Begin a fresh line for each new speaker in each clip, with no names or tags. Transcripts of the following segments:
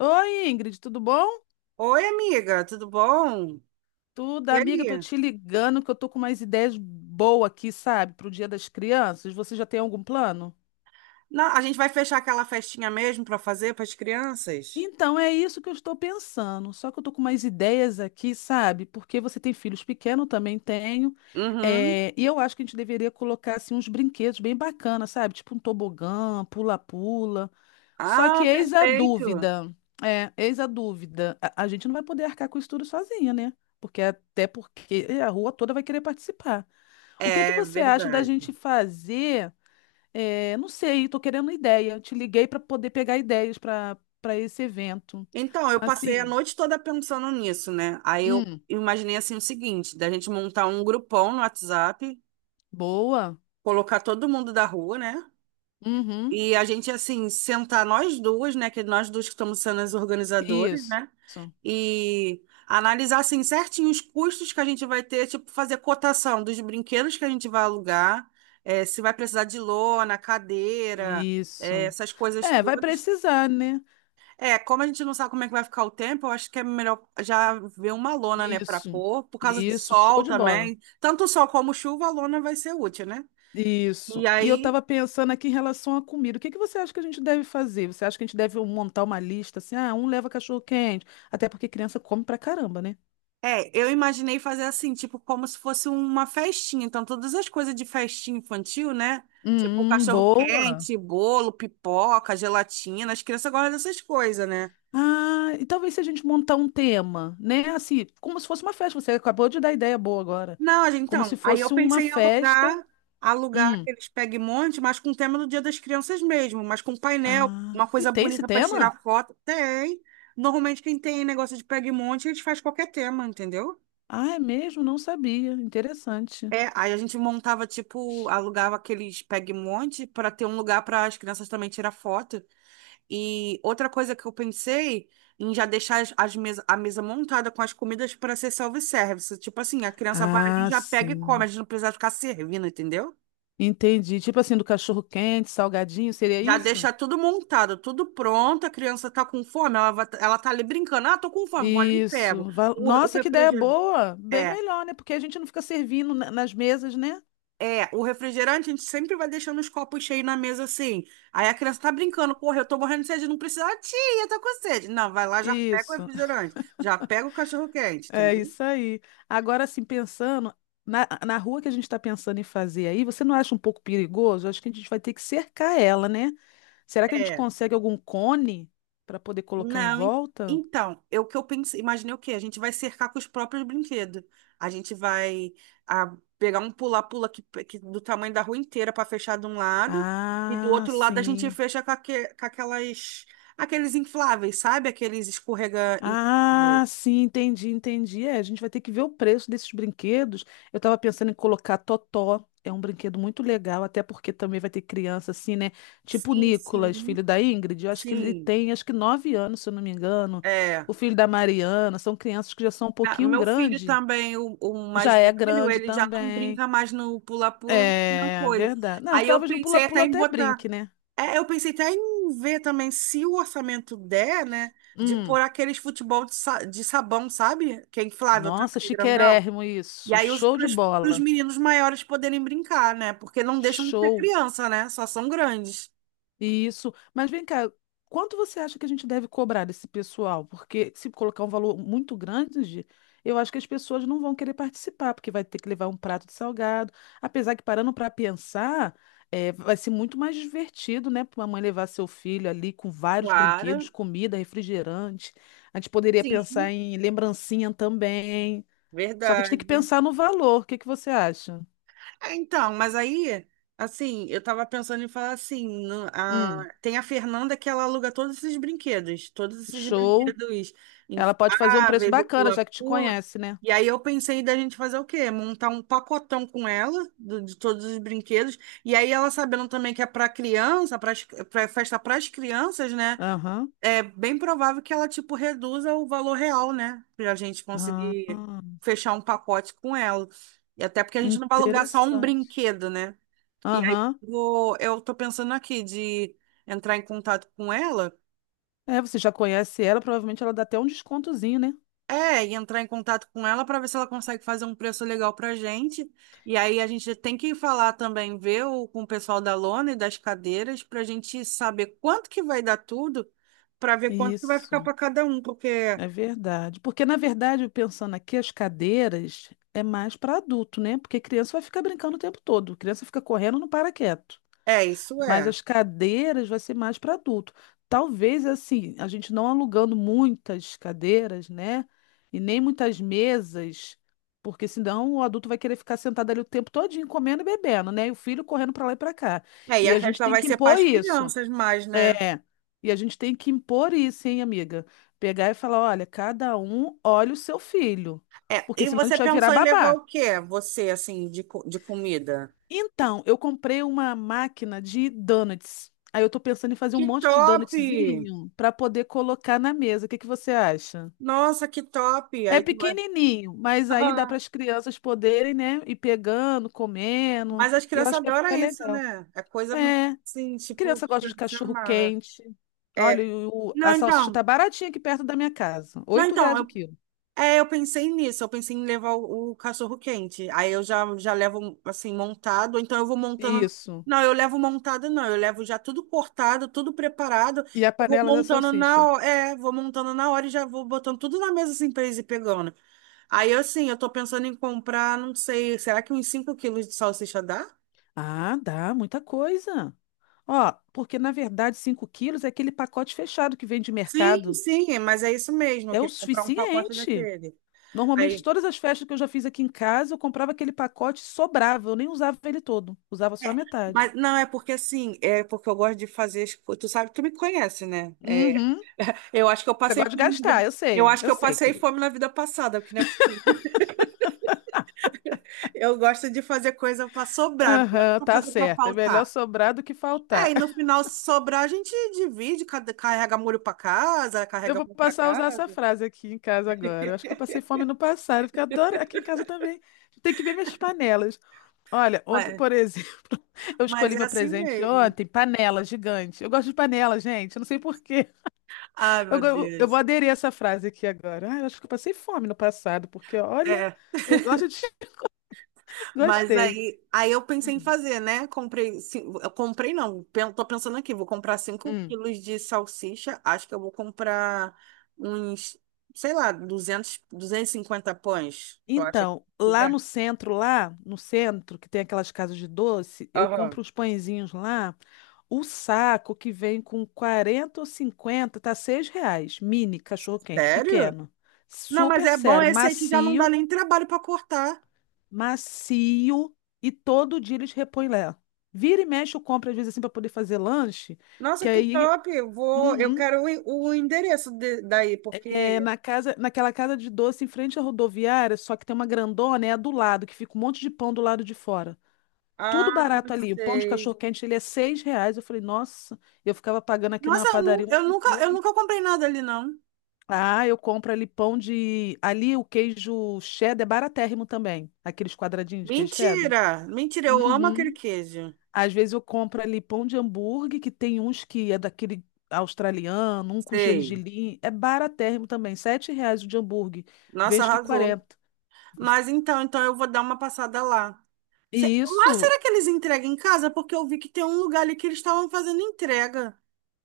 Oi, Ingrid, tudo bom?
Oi, amiga, tudo bom?
Tudo,
E
amiga, tô
aí?
te ligando que eu tô com umas ideias boas aqui, sabe, pro Dia das Crianças. Você já tem algum plano?
A gente vai fechar aquela festinha mesmo para fazer para as crianças?
Então, é isso que eu estou pensando. Só que eu tô com umas ideias aqui, sabe? Porque você tem filhos pequenos, eu também tenho.
Uhum.
É, e eu acho que a gente deveria colocar assim, uns brinquedos bem bacanas, sabe? Tipo um tobogã, pula-pula. Só que
Ah,
eis a
perfeito.
dúvida. É, eis a dúvida. A gente não vai poder arcar com isso tudo sozinha, né? Porque até porque a rua toda vai querer participar. O que que
É
você acha da
verdade.
gente fazer? É, não sei, estou querendo ideia. Eu te liguei para poder pegar ideias para esse evento.
Então, eu passei a
Assim,
noite toda pensando nisso, né? Aí eu
hum,
imaginei assim o seguinte, da gente montar um grupão no WhatsApp,
boa.
colocar todo mundo da rua, né?
Uhum,
E a gente, assim, sentar nós duas, né? Que nós duas que estamos sendo as organizadoras,
isso,
né? E analisar, assim, certinho os custos que a gente vai ter, tipo, fazer cotação dos brinquedos que a gente vai alugar, se vai precisar de lona, cadeira,
isso.
essas coisas
É, vai
todas.
precisar, né?
É, como a gente não sabe como é que vai ficar o tempo, eu acho que é melhor já ver uma lona, né, para
Isso,
pôr, por causa do
isso, show
sol
de bola.
também. Tanto sol como chuva, a lona vai ser útil, né? E
Isso. E eu
aí.
estava pensando aqui em relação à comida. O que que você acha que a gente deve fazer? Você acha que a gente deve montar uma lista assim? Ah, um leva cachorro-quente. Até porque criança come pra caramba, né?
É, eu imaginei fazer assim, tipo, como se fosse uma festinha. Então, todas as coisas de festinha infantil, né? Tipo,
Boa.
cachorro-quente, bolo, pipoca, gelatina. As crianças gostam dessas coisas, né?
Ah, e talvez se a gente montar um tema, né? Assim, como se fosse uma festa. Você acabou de dar ideia boa agora.
Não,
Como se
então, aí eu
fosse uma
pensei em
festa.
alugar, alugar
Hum.
aqueles pegue-monte, mas com o tema do Dia das Crianças mesmo, mas com painel,
Ah,
uma
e
coisa
tem esse
bonita para tirar
tema?
foto. Tem. Normalmente, quem tem negócio de pegue-monte, a gente faz qualquer tema, entendeu?
Ah, é mesmo? Não sabia. Interessante.
É, aí a gente montava, tipo, alugava aqueles peg-monte para ter um lugar para as crianças também tirar foto. E outra coisa que eu pensei em já deixar a mesa montada com as comidas para ser self-service. Tipo assim, a criança vai ali,
Ah,
já pega e come,
sim.
a gente não precisa ficar servindo, entendeu?
Entendi. Tipo assim, do cachorro-quente, salgadinho, seria
Já
isso?
deixar tudo montado, tudo pronto, a criança tá com fome, ela tá ali brincando, ah, tô com fome, vou ali e pego.
Isso.
O
Nossa, que ideia
refrigerante.
boa! Bem melhor, né? Porque a gente não fica servindo nas mesas, né?
É, o refrigerante a gente sempre vai deixando os copos cheios na mesa assim. Aí a criança tá brincando, porra, eu tô morrendo de sede, não precisa, ah, tia, eu tô com sede. Não, vai lá, já pega o
Isso.
refrigerante, já pega o cachorro-quente,
É
entendeu?
isso aí. Agora, assim, pensando na rua que a gente está pensando em fazer aí, você não acha um pouco perigoso? Acho que a gente vai ter que cercar ela, né? Será que a gente
É,
consegue algum cone para poder colocar em
não,
volta?
então, eu pensei, imaginei o quê? A gente vai cercar com os próprios brinquedos. A gente vai ah, pegar um pula-pula que do tamanho da rua inteira para fechar de um lado e do
Ah,
outro lado a gente
sim.
fecha com, com aquelas aqueles infláveis, sabe? Aqueles escorrega.
Ah, sim, entendi, entendi. É, a gente vai ter que ver o preço desses brinquedos. Eu estava pensando em colocar Totó. É um brinquedo muito legal, até porque também vai ter criança assim, né? Tipo o
Sim,
Nicolas,
sim,
filho da Ingrid. Eu acho que ele
sim.
tem, acho que 9 anos, se eu não me engano.
É.
O filho da Mariana. São crianças que já são um
Ah,
pouquinho
meu filho
grande.
também, o mais
Já é
velho,
grande
ele já não
também.
brinca mais no pula-pula, não
É,
coisa.
verdade. Não,
Aí eu
talvez no
pensei até
pula-pula
em
até
botar.
brinque, né?
É, eu pensei até em ver também se o orçamento der, né? De pôr
Hum.
aqueles futebol de, de sabão, sabe? Que é inflável,
Nossa,
também, grandão.
chiquérrimo
E
isso.
aí os
Show de
pros
bola.
meninos maiores poderem brincar, né? Porque não deixam de ser
Show.
criança, né? Só são grandes.
Isso. Mas vem cá, quanto você acha que a gente deve cobrar desse pessoal? Porque se colocar um valor muito grande, eu acho que as pessoas não vão querer participar, porque vai ter que levar um prato de salgado. Apesar que parando para pensar, vai ser muito mais divertido, né, para uma mãe levar seu filho ali com vários
Claro,
brinquedos, comida, refrigerante. A gente poderia
sim,
pensar em lembrancinha também. Só que a gente tem que
verdade.
pensar no valor. O que que você acha?
É, então, mas aí, assim, eu tava pensando em falar assim,
Hum,
tem a Fernanda que ela aluga todos esses
show.
brinquedos
Ela pode fazer um preço
infláveis, o
bacana, já que te
pula-pula.
conhece, né?
E aí eu pensei da gente fazer o quê? Montar um pacotão com ela, de todos os brinquedos. E aí ela sabendo também que é para criança, para festa para as crianças, né?
Aham.
É bem provável que ela, tipo, reduza o valor real, né? Pra gente
Ah,
conseguir fechar um pacote com ela. E até porque a gente não vai alugar só um
interessante.
brinquedo, né? E aí
Aham.
eu tô pensando aqui de entrar em contato com ela.
É, você já conhece ela, provavelmente ela dá até um descontozinho, né?
É, e entrar em contato com ela para ver se ela consegue fazer um preço legal pra gente. E aí a gente tem que falar também, ver o, com o pessoal da lona e das cadeiras, pra gente saber quanto que vai dar tudo, pra ver quanto que vai ficar
Isso,
pra cada um, porque
é verdade. Porque, na verdade, eu pensando aqui, as cadeiras é mais para adulto, né? Porque criança vai ficar brincando o tempo todo. Criança fica correndo, não para quieto.
é, isso
Mas
é.
as cadeiras vai ser mais para adulto. Talvez assim, a gente não alugando muitas cadeiras, né? E nem muitas mesas, porque senão o adulto vai querer ficar sentado ali o tempo todinho comendo e bebendo, né? E o filho correndo para lá e para cá.
É, e
E
a
a gente
festa
tem
vai
que
ser para
impor
as
isso.
crianças mais, né?
É. E a gente tem que impor isso, hein, amiga? Pegar e falar, olha, cada um olha o seu filho,
É,
porque
e
senão a
você
gente vai virar
pensou em levar
babá.
o quê? Você, assim, de comida?
Então, eu comprei uma máquina de donuts. Aí eu tô pensando em fazer um
Que
monte de
top!
donutzinho para poder colocar na mesa. O que que você acha?
Nossa, que top!
É
Aí tu vai...
pequenininho, mas aí dá para
Aham.
as crianças poderem, né, ir pegando, comendo.
Mas as
Eu
crianças
acho que vai
adoram
ficar
isso,
legal.
né? É coisa
É,
assim, tipo,
criança
que
gosta de
se
cachorro
amarra.
quente. Olha,
É.
a
Não,
salsicha tá
então.
baratinha aqui perto da minha casa.
Não,
R$ 8 o
então,
quilo.
é, eu pensei nisso, eu pensei em levar o cachorro quente. Aí eu já levo assim montado, então eu vou montando.
Isso.
Não, eu levo montado, não, eu levo já tudo cortado, tudo preparado.
E a
Eu vou
panela da
montando na
salsicha.
hora, é, vou montando na hora e já vou botando tudo na mesa assim pra eles ir pegando. Aí assim, eu tô pensando em comprar, não sei, será que uns 5 kg de salsicha dá?
Ah, dá muita coisa. Ó, porque na verdade 5 quilos é aquele pacote fechado que vem de
Sim,
mercado.
sim, mas é isso mesmo, eu
É o
queria comprar um pacote
suficiente.
daquele.
Normalmente,
Aí,
todas as festas que eu já fiz aqui em casa, eu comprava aquele pacote e sobrava. Eu nem usava ele todo, usava só a
é,
metade.
mas não, é porque assim, é porque eu gosto de fazer, tu sabe, tu me conhece, né?
Uhum.
Eu acho que eu
Você
passei
gosta de
fome na vida.
gastar,
Eu acho que
eu
eu
sei,
passei
querido.
fome na vida passada, porque não é possível. Eu gosto de fazer coisa para sobrar, não
Aham,
gosto de
tá
fazer para
certo. É melhor
faltar.
sobrar do que
É,
faltar.
e no final, se sobrar, a gente divide, carrega molho para casa,
Eu
carrega
vou
pão para
passar a usar essa
casa.
frase aqui em casa agora. Eu acho que eu passei fome no passado, porque eu adoro aqui em casa também. Tem que ver minhas panelas. Olha, ontem,
Mas,
por exemplo, eu
mas
escolhi
é
meu
assim
presente
mesmo.
ontem, panela gigante. Eu gosto de panela, gente. Eu não sei por quê.
Ai,
Eu,
meu
go- eu vou
Deus.
aderir a essa frase aqui agora. Ah, eu acho que eu passei fome no passado, porque olha,
É.
eu gosto de.
Mas
Gostei.
aí eu pensei em fazer, né? Comprei, cin- eu comprei não, pen- tô pensando aqui, vou comprar cinco
Hum.
quilos de salsicha, acho que eu vou comprar uns, sei lá, 200 250 pães, eu acho
Então,
que dá.
lá no centro, que tem aquelas casas de doce, eu
Aham.
compro os pãezinhos lá. O saco que vem com 40 ou 50 tá R$ 6. Mini cachorro-quente,
Sério?
pequeno.
Não, mas
Super
é bom
sério,
esse aí que já não dá
macio,
nem trabalho para cortar.
macio. E todo dia eles repõem lá. Vira e mexe, eu compro às vezes assim para poder fazer lanche.
Nossa,
Que
que
aí,
top! Eu vou, eu
uhum,
quero o, o endereço daí,
é,
porque...
na casa, naquela casa de doce em frente à rodoviária, só que tem uma grandona, é a do lado, que fica um monte de pão do lado de fora.
Ah,
Tudo barato ali. O pão de
sei.
cachorro-quente, ele é R$ 6. Eu falei, nossa, eu ficava pagando aqui na
Nossa, eu,
padaria uma
eu
fortuna.
nunca comprei nada ali, não.
Ah, eu compro ali pão de. Ali o queijo cheddar é baratérrimo também. Aqueles quadradinhos de queijo cheddar.
Mentira! Mentira, eu amo aquele
Uhum.
queijo.
Às vezes eu compro ali pão de hambúrguer, que tem uns que é daquele australiano, um com
Sei.
gergelim. É baratérrimo também. R$ 7 o de hambúrguer.
Nossa,
Vejo que
arrasou.
40.
Mas então, então eu vou dar uma passada lá.
E
Lá
isso.
será que eles entregam em casa? Porque eu vi que tem um lugar ali que eles estavam fazendo entrega.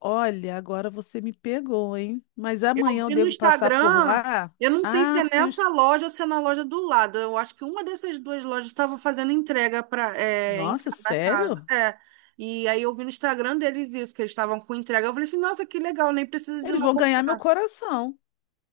Olha, agora você me pegou, hein? Mas
Eu
amanhã eu
vi no
devo passar por
Instagram,
lá?
eu não sei se
Ah,
é
tu
nessa
tens.
loja ou se é na loja do lado. Eu acho que uma dessas duas lojas estava fazendo entrega para é, em
Nossa,
cada casa.
sério?
É. E aí eu vi no Instagram deles isso, que eles estavam com entrega. Eu falei assim, nossa, que legal, nem precisa de ir
Eles
lá
vão ganhar meu
comprar.
coração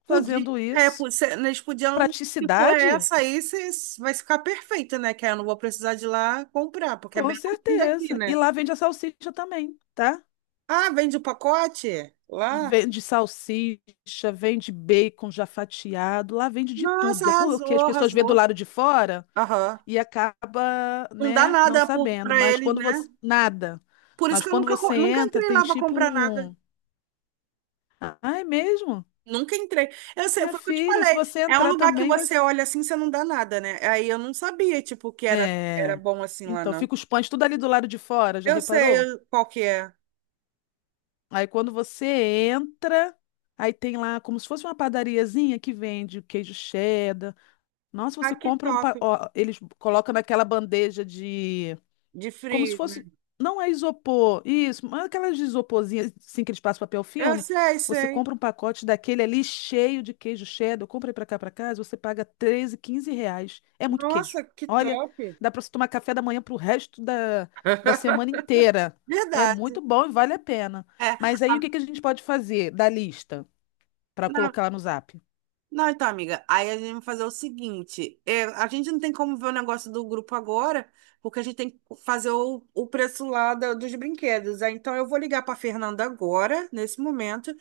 Podia,
fazendo isso.
eles podiam, se for
Praticidade?
essa aí, vai ficar perfeita, né? Que aí eu não vou precisar de ir lá comprar, porque é
Com
bem longe daqui,
certeza. E
né?
lá vende a salsicha também, tá?
Ah, vende o pacote lá?
Vende salsicha, vende bacon já fatiado, lá vende de
Nossa,
tudo. É
arrasou,
porque as pessoas vê do
arrasou.
lado de fora
Aham.
e acaba,
Não dá
né, não
nada por,
sabendo.
pra
Mas
eles,
quando
né?
você. Nada.
Por isso
Mas
que eu
quando você
nunca
entra,
entrei
tem
lá pra
tipo
comprar nada.
um. Ah, é mesmo?
Nunca entrei. Eu sei,
Minha
foi o que eu te
filha, se
falei.
você
É um
entrar
lugar que
também, vai.
você olha assim, você não dá nada, né? Aí eu não sabia, tipo, que era, era
É.
bom assim lá,
Então,
não.
fica os pães tudo ali do lado de fora, já
Eu sei
reparou?
qual que é.
Aí quando você entra, aí tem lá como se fosse uma padariazinha que vende queijo cheddar. Nossa,
Ah,
você
que
compra um.
top.
Ó, eles colocam naquela bandeja de.
De
Como se
frio.
fosse. Não é isopor, isso, mas aquelas de isoporzinha, assim, que eles passam papel
Eu
filme.
sei,
Você
sei.
compra um pacote daquele ali cheio de queijo cheddar. Eu comprei pra cá, pra casa, você paga R$ 13, R$ 15. É muito queijo.
Nossa, que
Olha,
top.
dá pra você tomar café da manhã pro resto da semana inteira. É muito
Verdade.
bom e vale a pena.
É,
Mas aí
a-
o que que a gente pode fazer da lista pra
não,
colocar lá no Zap?
não, então, amiga, aí a gente vai fazer o seguinte: é, a gente não tem como ver o negócio do grupo agora, porque a gente tem que fazer o preço lá dos brinquedos. Aí, então, eu vou ligar para Fernanda agora, nesse momento,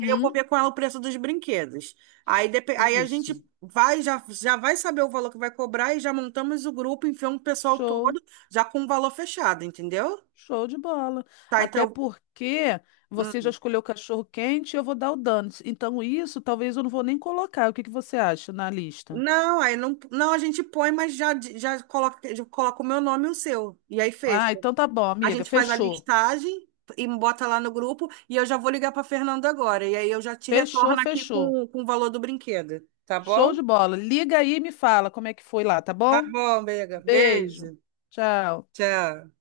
e eu vou ver com ela o preço dos brinquedos. Aí, aí a gente
isso.
vai, já vai saber o valor que vai cobrar e já montamos o grupo, enfiamos o pessoal
Show.
todo, já com o valor fechado, entendeu?
Show de bola.
Tá,
Até
então.
porque você já escolheu o cachorro quente e eu vou dar o Donuts. Então, isso talvez eu não vou nem colocar. O que que você acha na lista?
Não, aí não, não, a gente põe, mas já coloca o meu nome e o seu. E aí fecha.
Ah, então tá bom,
A
amiga.
gente faz a
Fechou.
listagem e bota lá no grupo. E eu já vou ligar para Fernanda agora. E aí eu já te
Fechou,
retorno aqui
fechou.
com o valor do brinquedo. Tá
Show
bom?
de bola. Liga aí e me fala como é que foi lá, tá
Tá
bom?
bom, Bega.
Beijo.
Beijo.
Tchau.
Tchau.